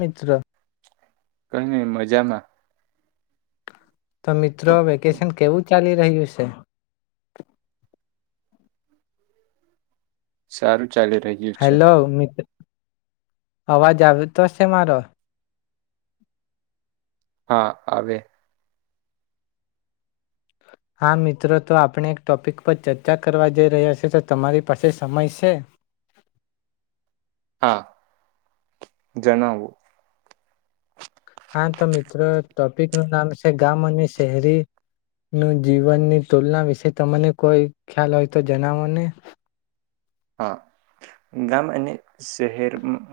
મિત્ર કઈ નઈ મજામાં. તો મિત્રો વેકેશન કેવું ચાલી રહ્યું છે? સારું. ચાલી રહ્યું છે. આવાજ આવતો હશે મારો. હા આવે. હા મિત્રો તો આપણે એક ટોપિક પર ચર્ચા કરવા જઈ રહ્યા છે, તો તમારી પાસે સમય છે. હા, જણાવું. હા, તો મિત્રો ટોપિક નું નામ છે ગામ અને શહેરી નું જીવનની તુલના વિશે તમને કોઈ ખ્યાલ હોય તો જનાવો ને. હા ગામ અને શહેર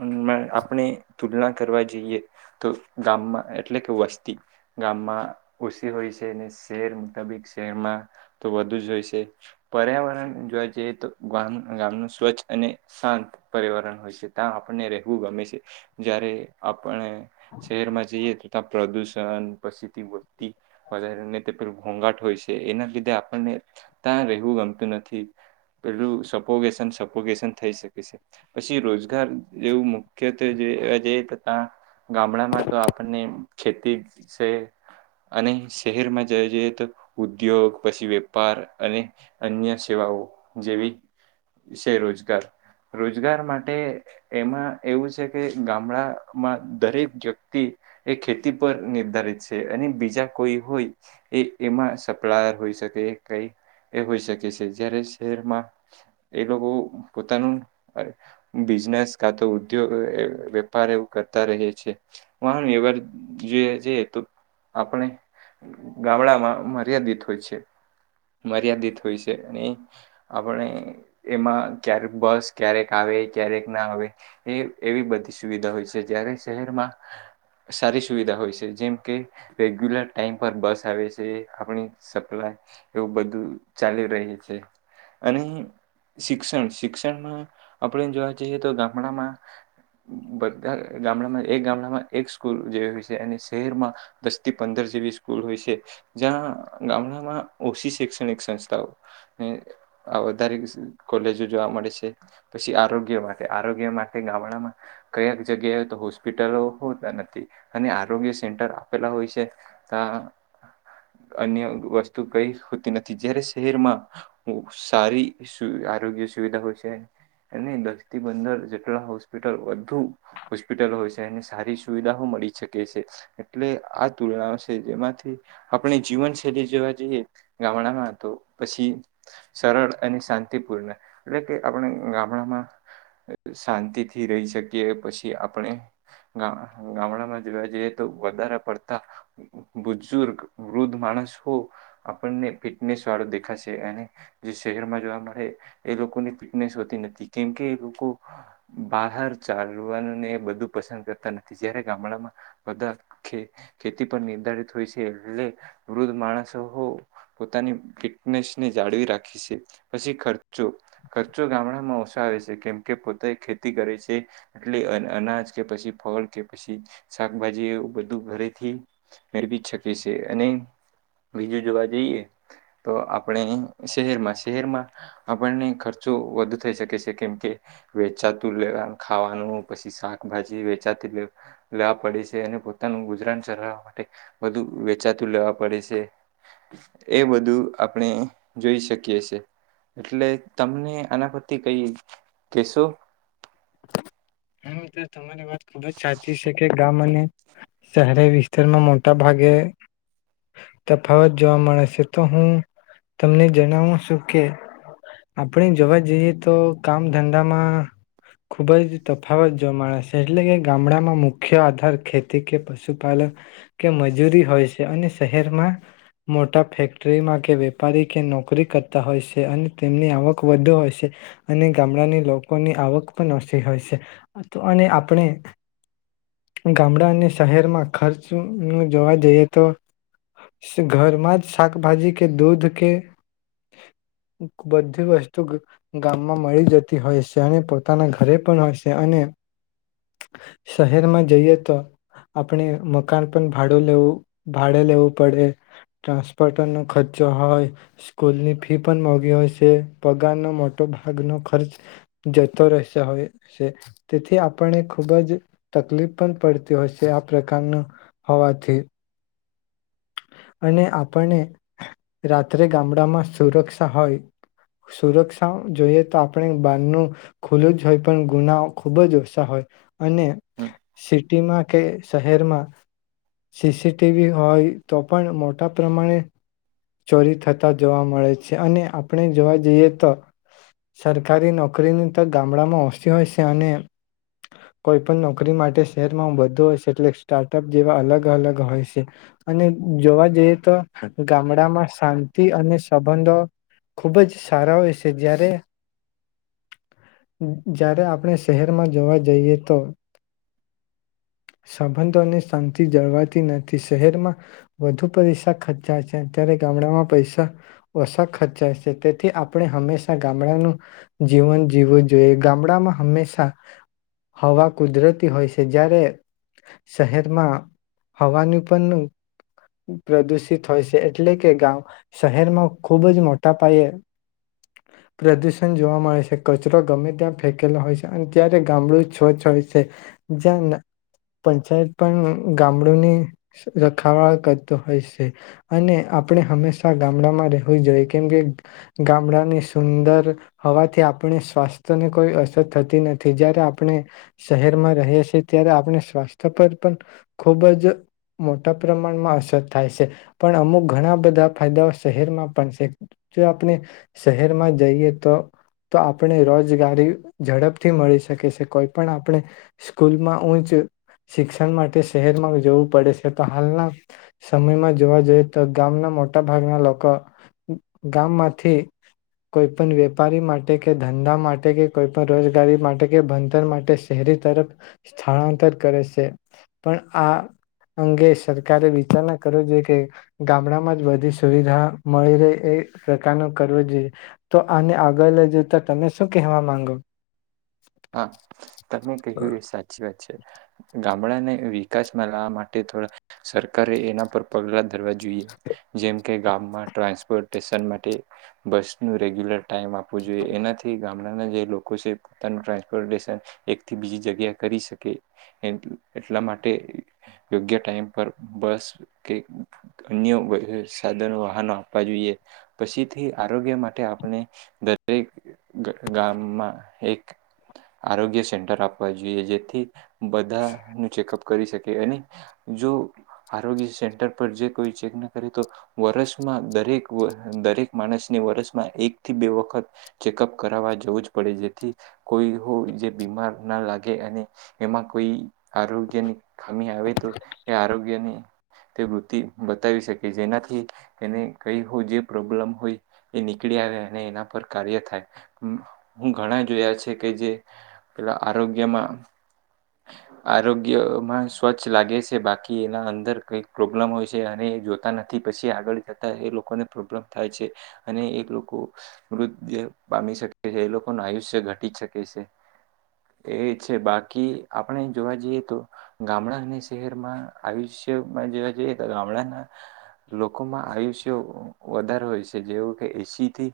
મ-માં આપણે તુલના કરવા જઈએ તો ગામમાં એટલે કે વસ્તી ગામમાં ઓછી હોય છે ને શહેર મુતાબિક શહેરમાં તો વધુ જ હોય છે. પર્યાવરણ જોવા જઈએ તો ગામ ગામનું સ્વચ્છ અને શાંત પર્યાવરણ હોય છે, ત્યાં આપણને રહેવું ગમે છે. જ્યારે આપણે શહેરમાં જઈએ તો ત્યાં પ્રદુષણ પછી વધતી વધારેને તે પેલું ઘોઘાટ હોય છે. એના લીધે આપણને ત્યાં રહેવું ગમતું નથી પેલું સબ ફોગેસન સપોગેશન થઈ શકે છે. પછી રોજગાર જેવું મુખ્યત્વેવા જઈએ તો તં ગામડામાં તો આપણને ખેતી છે અને શહેરમાં જવા જઈએ તો ઉદ્યોગ પછી વેપાર અને અન્ય સેવાઓ જેવી છે રોજગાર. રોજગાર માટે એમાં એવું છે કે ગામડામાં દરેક વ્યક્તિ એ ખેતી પર નિર્ધારિત છે. અને બીજા કોઈ હોય એ એમાં સપ્લાયર હોઈ શકે એ કઈ એ હોઈ શકે છે જ્યારે શહેરમાં એ લોકો પોતાનું બિઝનેસ કા તો ઉદ્યો, એ વેપાર એવું કરતા રહે છે. પણ વ્યવહારીક જે જે તો આપણે ગામડામાં મર્યાદિત હોય છે. મર્યાદિત હોય છે અને આપણે એમાં ક્યારે બસ ક્યારેક આવે, ક્યારેક ના આવે એ એવી બધી સુવિધા હોય છે. જ્યારે શહેરમાં સારી સુવિધા હોય છે. જેમ કે રેગ્યુલર ટાઈમ પર બસ આવે છે, આપણી સપ્લાય એવું બધું ચાલી રહી છે અને શિક્ષણ, શિક્ષણમાં આપણે જોવા જઈએ તો ગામડામાં બધા ગામડામાં એક ગામડામાં એક સ્કૂલ જેવી હોય છે અને શહેરમાં દસ થી પંદર જેવી સ્કૂલ હોય શે. જ્યાં ગામડામાં ઓછી શૈક્ષણિક સંસ્થાઓ એ વધારે કોલેજો જોવા મળે છે. પછી આરોગ્ય માટે, આરોગ્ય માટે ગામડામાં કયાક જગ્યાએ તો હોસ્પિટલો હોતા નથી અને આરોગ્ય સેન્ટર આપેલા હોય છે તા અન્ય વસ્તુ કઈ હોતી નથી. જયારે શહેરમાં સારી આરોગ્ય સુવિધા હોય છે અને દસ થી પંદર જેટલા હોસ્પિટલ વધુ હોસ્પિટલ હોય શે અને સારી સુવિધાઓ મળી શકે છે. એટલે આ તુલનાઓ છે જેમાંથી આપણે જીવનશૈલી જોવા જઈએ ગામડામાં તો પછી સરળ અને શાં [unintelligible] એટલે કે આપણે ગામડામાં શાંતિથી રહી શકીએ, પછી આપણે ગા ગામડામાં જોવા જઈએ તો વધારે પડતા બુજુર્ગ, વૃદ્ધ માણસ હો આપણને ફિટનેસ વાળો દેખાશે અને જે શહેરમાં જોવા મ એ લોકોની ફિટનેસ હોતી નથી. કેમકે એ લોકો બહાર ચાલવાને બધું પસંદ કરતા નથી. જયારે ગામડામાં બધા ખે ખેતી પર નિર્ધારિત હોય છે એટલે વૃદ્ધ માણસો પોતાની ફિટનેસને જાળવી રાખે છે. પછી ખર્ચો ખર્ચો ગામડામાં ઓશા આવે છે કેમકે પોતે ખેતી કરે શે એટલે અ અનાજ કે પછી ફળ કે પશી શાકભાજી એવું બધું ઘરેથી મેળવી શકે શે અને બીજું જોવા જઈએ તો આપણે શહેરમાં શહેરમાં આપણને ખર્ચો વધુ થઈ શકે શે કેમ કે વેચાતું લેવા, ખાવાનું પછી, શાકભાજી વેચાતું લેવા પડે છે અને પોતાનું ગુજરાન ચલાવવા માટે બધું વેચાતું લેવા પડે શે. એ બધું આપણે જોઈ શકીએ શે. એટલે તમને આના પરથી કઈ કેશું? હા તમારી વાત ખુબ જ સાચી શે કે ગામ અને શહેરી વિસ્તારમાં મોટા ભાગે તફાવત જોવા મળે શે. તો હું તમને જણાવું છું કે આપણે જોવા જઈએ તો કામ ધંધામાં ખૂબ જ તફાવત જો મળે શે એટલે કે ગામડામાં મુખ્ય આધાર ખેતી કે પશુપાલન કે મજૂરી હોય શે અને શહેરમાં મોટા ફેક્ટરીમાં કે વેપારી કે નોકરી કરતા હોય શે અને તેમની આવક વધુ હોય શે અને ગામડાની લોકોની આવક પણ ઓછી હોય શે અને આપણે ગામડા અને શહેરમાં ખર્ચ જોવા જઈએ તો ઘરમાં જ શાકભાજી કે દૂધ કે બધી વસ્તુ ગ ગામમાં મળી જતી હોય શે અને પોતાના ઘરે પણ હોય શે અને શહેરમાં જઈએ તો આપણે મકાન પણ ભાડું લેવું ભાડે લેવું પડે, ટ્રાન્સપોર્ટ નો ખર્ચો હોય, સ્કૂલની ફી પણ મોંઘી હોય છે, પગારનો મો મોટો ભાગનો ખર્ચ જતો રહેશે હવે હોય તેથી આપણને ખુબ જ તકલીફ પણ પડતી હોયશે આ પ્રકારનું હોવાથી અને આપણને રાત્રે ગામડામાં સુરક્ષા હોય સુરક્ષા જોઈએ તો આપણે બારનું ખુલ્લું જ હોય પણ ગુના ખુબ જ ઓછા હોય. અને હમ સિટીમાં કે શહેરમાં સીસીટીવી હોય તો પણ મોટા પ્રમાણે ચોરી થતા જોવા મળે છે અને આપણે જોવા જઈએ તો સરકારી નોકરીની તો ગામડામાં ઓછી હોય શે અને કોઈ પણ નોકરી માટે શહેરમાં બધું હોય શે એટલે સ્ટાર્ટઅપ જેવા અલગ અલગ હોય શે અને જોવા જઈએ તો ગામ શાંતિ અને સંબંધો ખુબ જ સારા હોય છે જ્યારે જ્યારે આપણે શહેરમાં જોવા જઈએ તો સંબંધો અને શાંતિ જળવાતી નથી શહેરમાં વધુ પૈસા ખર્ચા ત્યારે ગામડામાં પૈસા ઓછા ખર્ચાય છે તેથી આપણે હંમેશા ગામડાનું જીવન જીવવું જોઈએ ગામડામાં હંમેશા હવા કુદરતી હોય છે જ્યારે શહેરમાં હવાનું પણ પ્રદુષિત હોય છે એટલે કે ગામ શહેરમાં ખુબ જ મોટા પાયે પ્રદુષણ જોવા મળે છે કચરો ગમે ત્યાં ફેકેલો હોય છે અને ત્યારે ગામડું છોછ હોય છે જ્યાં પંચાયત પણ ગામડુંની રખાવળ કરતો હોય છે. અને આપણે હંમેશા ગામડામાં રહેવું જોઈએ કેમ કે ગામડાની સુંદર હવાથી આપણે સ્વાસ્થ્યને કોઈ અસર થતી નથી જય્યારે આપણે શહેરમાં રહી છીએ ત્યારે આપણે સ્વાસ્થ્ય પર પણ ખૂબ જ મોટા પ્રમાણમાં અસર થાય છે. પણ અમુક ઘણા બધા ફાયદાઓ શહેરમાં પણ છે જો આપણે શહેરમાં જઈએ તો તો આપણે રોજગારી ઝડપથી મળી શકે છે કોઈ પણ આપણે સ્કૂલમાં ઉઊંચ શિક્ષણ માટે શહેરમાં જવું પડે છે તો હાલના સમયમાં જો તો ગામના મોટા ભાગના લોકો ગામમાંથી કોઈ પણ વેપારી માટે કે ધંધા માટે કે કોઈ પણ રોજગારી માટે કે ભણતર માટે શહેરી તરફ સ્થળાંતર કરે છે પણ આ અંગે સરકારે વિચારણા કરવી જોઈએ. કે ગામડામાં જ બધી સુવિધા મળી રહે એ પ્રકારનો કરવો જોઈએ તો આને આગળ લઈ જતા તમે શું કહેવા માંગો. હા. તમે કહ્યું એ સાચી વાત છે. ગામડાને વિકાસમાં લાવવા માટે થોડા સરકારે એના પર પગલાં ધરવા જોઈએ જેમ કે ગામમાં ટ્રાન્સપોર્ટેશન માટે બસનું રેગ્યુલર ટાઈમ આપવું જોઈએ એનાથી ગામડાના જે લોકો છે. નું ટ્રાન્સપોર્ટેશન એકથી બીજી જગ્યાએ કરી શકે એટલા માટે યોગ્ય ટાઈમ પર બસ કે અન્ય સાધનો વાહનો આપવા જોઈએ પછીથી આરોગ્ય માટે આપણે દરેક ગામમાં એક આરોગ્ય સેન્ટર આપવા જોઈએ જેથી બધા ન ચેકઅપ કરી શકે અને જો આરોગ્ય સેન્ટર પર જે કોઈ ચેક ન કરે તો વરષમાં દરેક દરેક માણસને વરસમાં એકથી બે વખત ચેકઅપ કરાવવા જવું જ પડે જેથી કોઈ હો જે બીમાર ના લાગે અને એમાં કોઈ આરોગ્યની ખામી આવે તો એ આરોગ્ય ની તે વૃતિ બતાવી શકે જેનાથી એને કઈ હો જે પ્રોબ્લમ હોય એ નીકળી આવે અને એના પર કાર્ય થાય હું ઘણા જોયા છે કે જે પેલા આરોગ્યમાં આરોગ્યમાં સ્વચ્છ લાગે છે બાકી એના અંદર કઈક પ્રોબ્લેમ હોય છે અને જોતા નથી પછી આગળ જતા એ લોકોને પ્રોબ્લમ થાય છે અને એ લોકો મૃતદેહ પામી શકે છે એ લોકોનું આયુષ્ય ઘટી શકે છે એ છે બાકી આપણે જોવા જઈએ, તો ગામડા અને સહેરમાં આયુષ્યમાં જોવા જઈએ તો ગામડાના લોકોમાં આયુષ્ય વધા રે હોય છે. જેવું કે એસીથી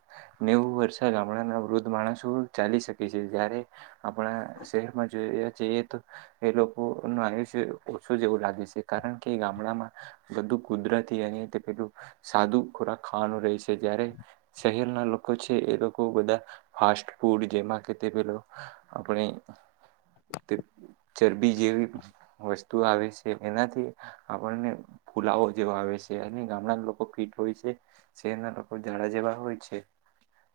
નેવું વર્સે આ ગામડાના વૃદ્ધ માણસો ચાલી સકે છે. જ્યારે આપણા શહેરમાં જોવા જોઈએ તો, એ લોકોનું આયુષ્ય ઓછું જેવું લાગે છે. કારણ કે ગામડામાં બધું કુદરતી અને તે પેલું સાદું ખોરાક ખાવાનું રહે છે. જ્યારે શહેરના લોકો છે, એ લોકો બધા ફાસ્ટ ફૂડ, જેમાં કે તે પેલો આપણે તે ચરબી જેવી વસ્તુ આવે છે, એનાથી આપણને ફુલાવો જેવા આવે છે. અને ગામડાના લોકો ફીટ હોય છે, શહેરના લોકો જાડા જેવા હોય છે.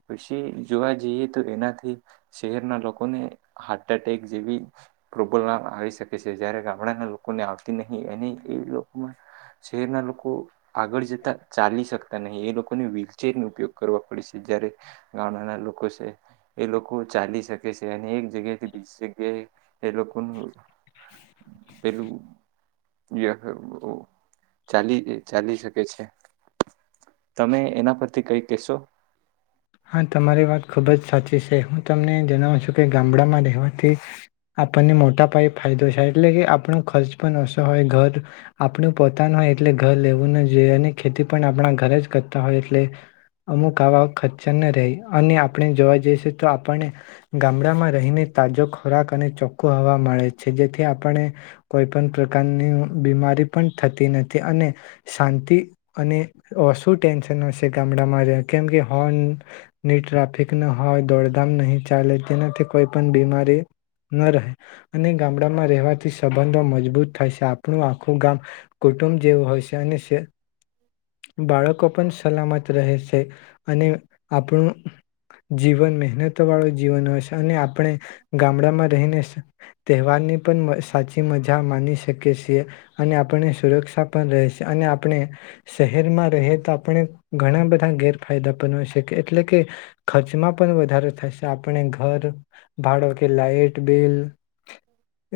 પછી જોવા જઈએ તો એનાથી શહેરના લોકોને હાર્ટ એટેક જેવી ટ્રબલ આમ આવી સકે છે, જયારે ગામડાના લોકોને આવતી નહીં. એને એ લોકોમાં શહેરના લોકો આગળ જતા ચાલી શકતા નહીં. એ લોકોને વ્હીલચેરનો ઉપયોગ કરવા પડે છે, જયારે ગામડાના લોકો છે એ લોકો ચાલી સકે છે, અને એક જગ્યાએથી બીજી જગ્યાએ એ લોકોનું પેલું [unintelligible] ચાલી ચાલી શકે છે. તમે એના પરથી કઈ કેશો? હા, તમારી વાત ખુબ જ સાચી છે. હું તમને જણાવું છું કે ગામડામાં રહેવાથી આપણને મોટા પાયે ફાયદો થાય, એટલે કે આપણો ખર્ચ પણ ઓછો હોય ઘર આપણું પોતાનું હોય એટલે ઘર લેવું ન જોઈએ અને ખેતી પણ આપણા ઘરે જ કરતા હોય, એટલે અમુક આવા ખર્ચા ન રેય, અને આપણે જોવા જઈશું તો આપણને ગામડામાં રહીને તાજો ખોરાક અને ચોખ્ખો હવા મળે છે. જેથી આપણે કોઈ પણ પ્રકારની બીમારી પણ થતી નથી, અને શાંતિ અને ઓસુ ટેન્શન હશે ગામડામાં રહે, કેમ કે હોર્ન ને ટ્રાફિક ના હોય, દોડધામ નહીં ચાલે, તેનાથી કોઈ પણ બીમારી ન રહે. અને ગામડામાં રહેવાથી સંબંધો મજબૂત થાય છે. આપણું આખું ગામ કુટુંબ જેવું હોય છે. અને સે બાળકો પણ સલામત રહે છે. અને આપણું જીવન મહેનતવાળું જીવન હોય છે, અને આપણે ગામડામાં રહીને તહેવારની પણ મ સાચી મજા માની શકીએ છીએ. અને આપણને સુરક્ષા પણ રહે છે. અને આપણે શહેરમાં રહીએ તો આપણને ઘણા બધા ગેર ફાયદા પન હોય છે, એટલે કે ખર્ચમાં પણ વધારો થાયશે. આપણે ઘર ભાડો કે લાાઈટ બિલ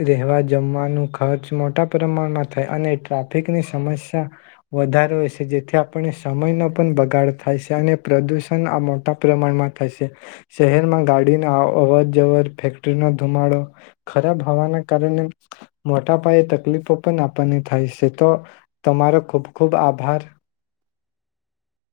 રહેેવા જમવાનો ખર્ચ મોટા પ્રમાણમાં થાય, અને ટ્રાફિકની સમસ્યા વધારે હોય છે, જેથી આપણને સમયનો પણ બગાડ થાય છે. અને પ્રદુષણ આ મોટા પ્રમાણમાં થાયશે. શહેરમાં ગાડીના અ અવર જવર ફેક્ટરીનો ધુમાડો ખરાબ હવાના કારણે મોટા પાયે તકલીફો પણ આપણને થાય છે. તો તમારો ખૂબ ખૂબ આભાર.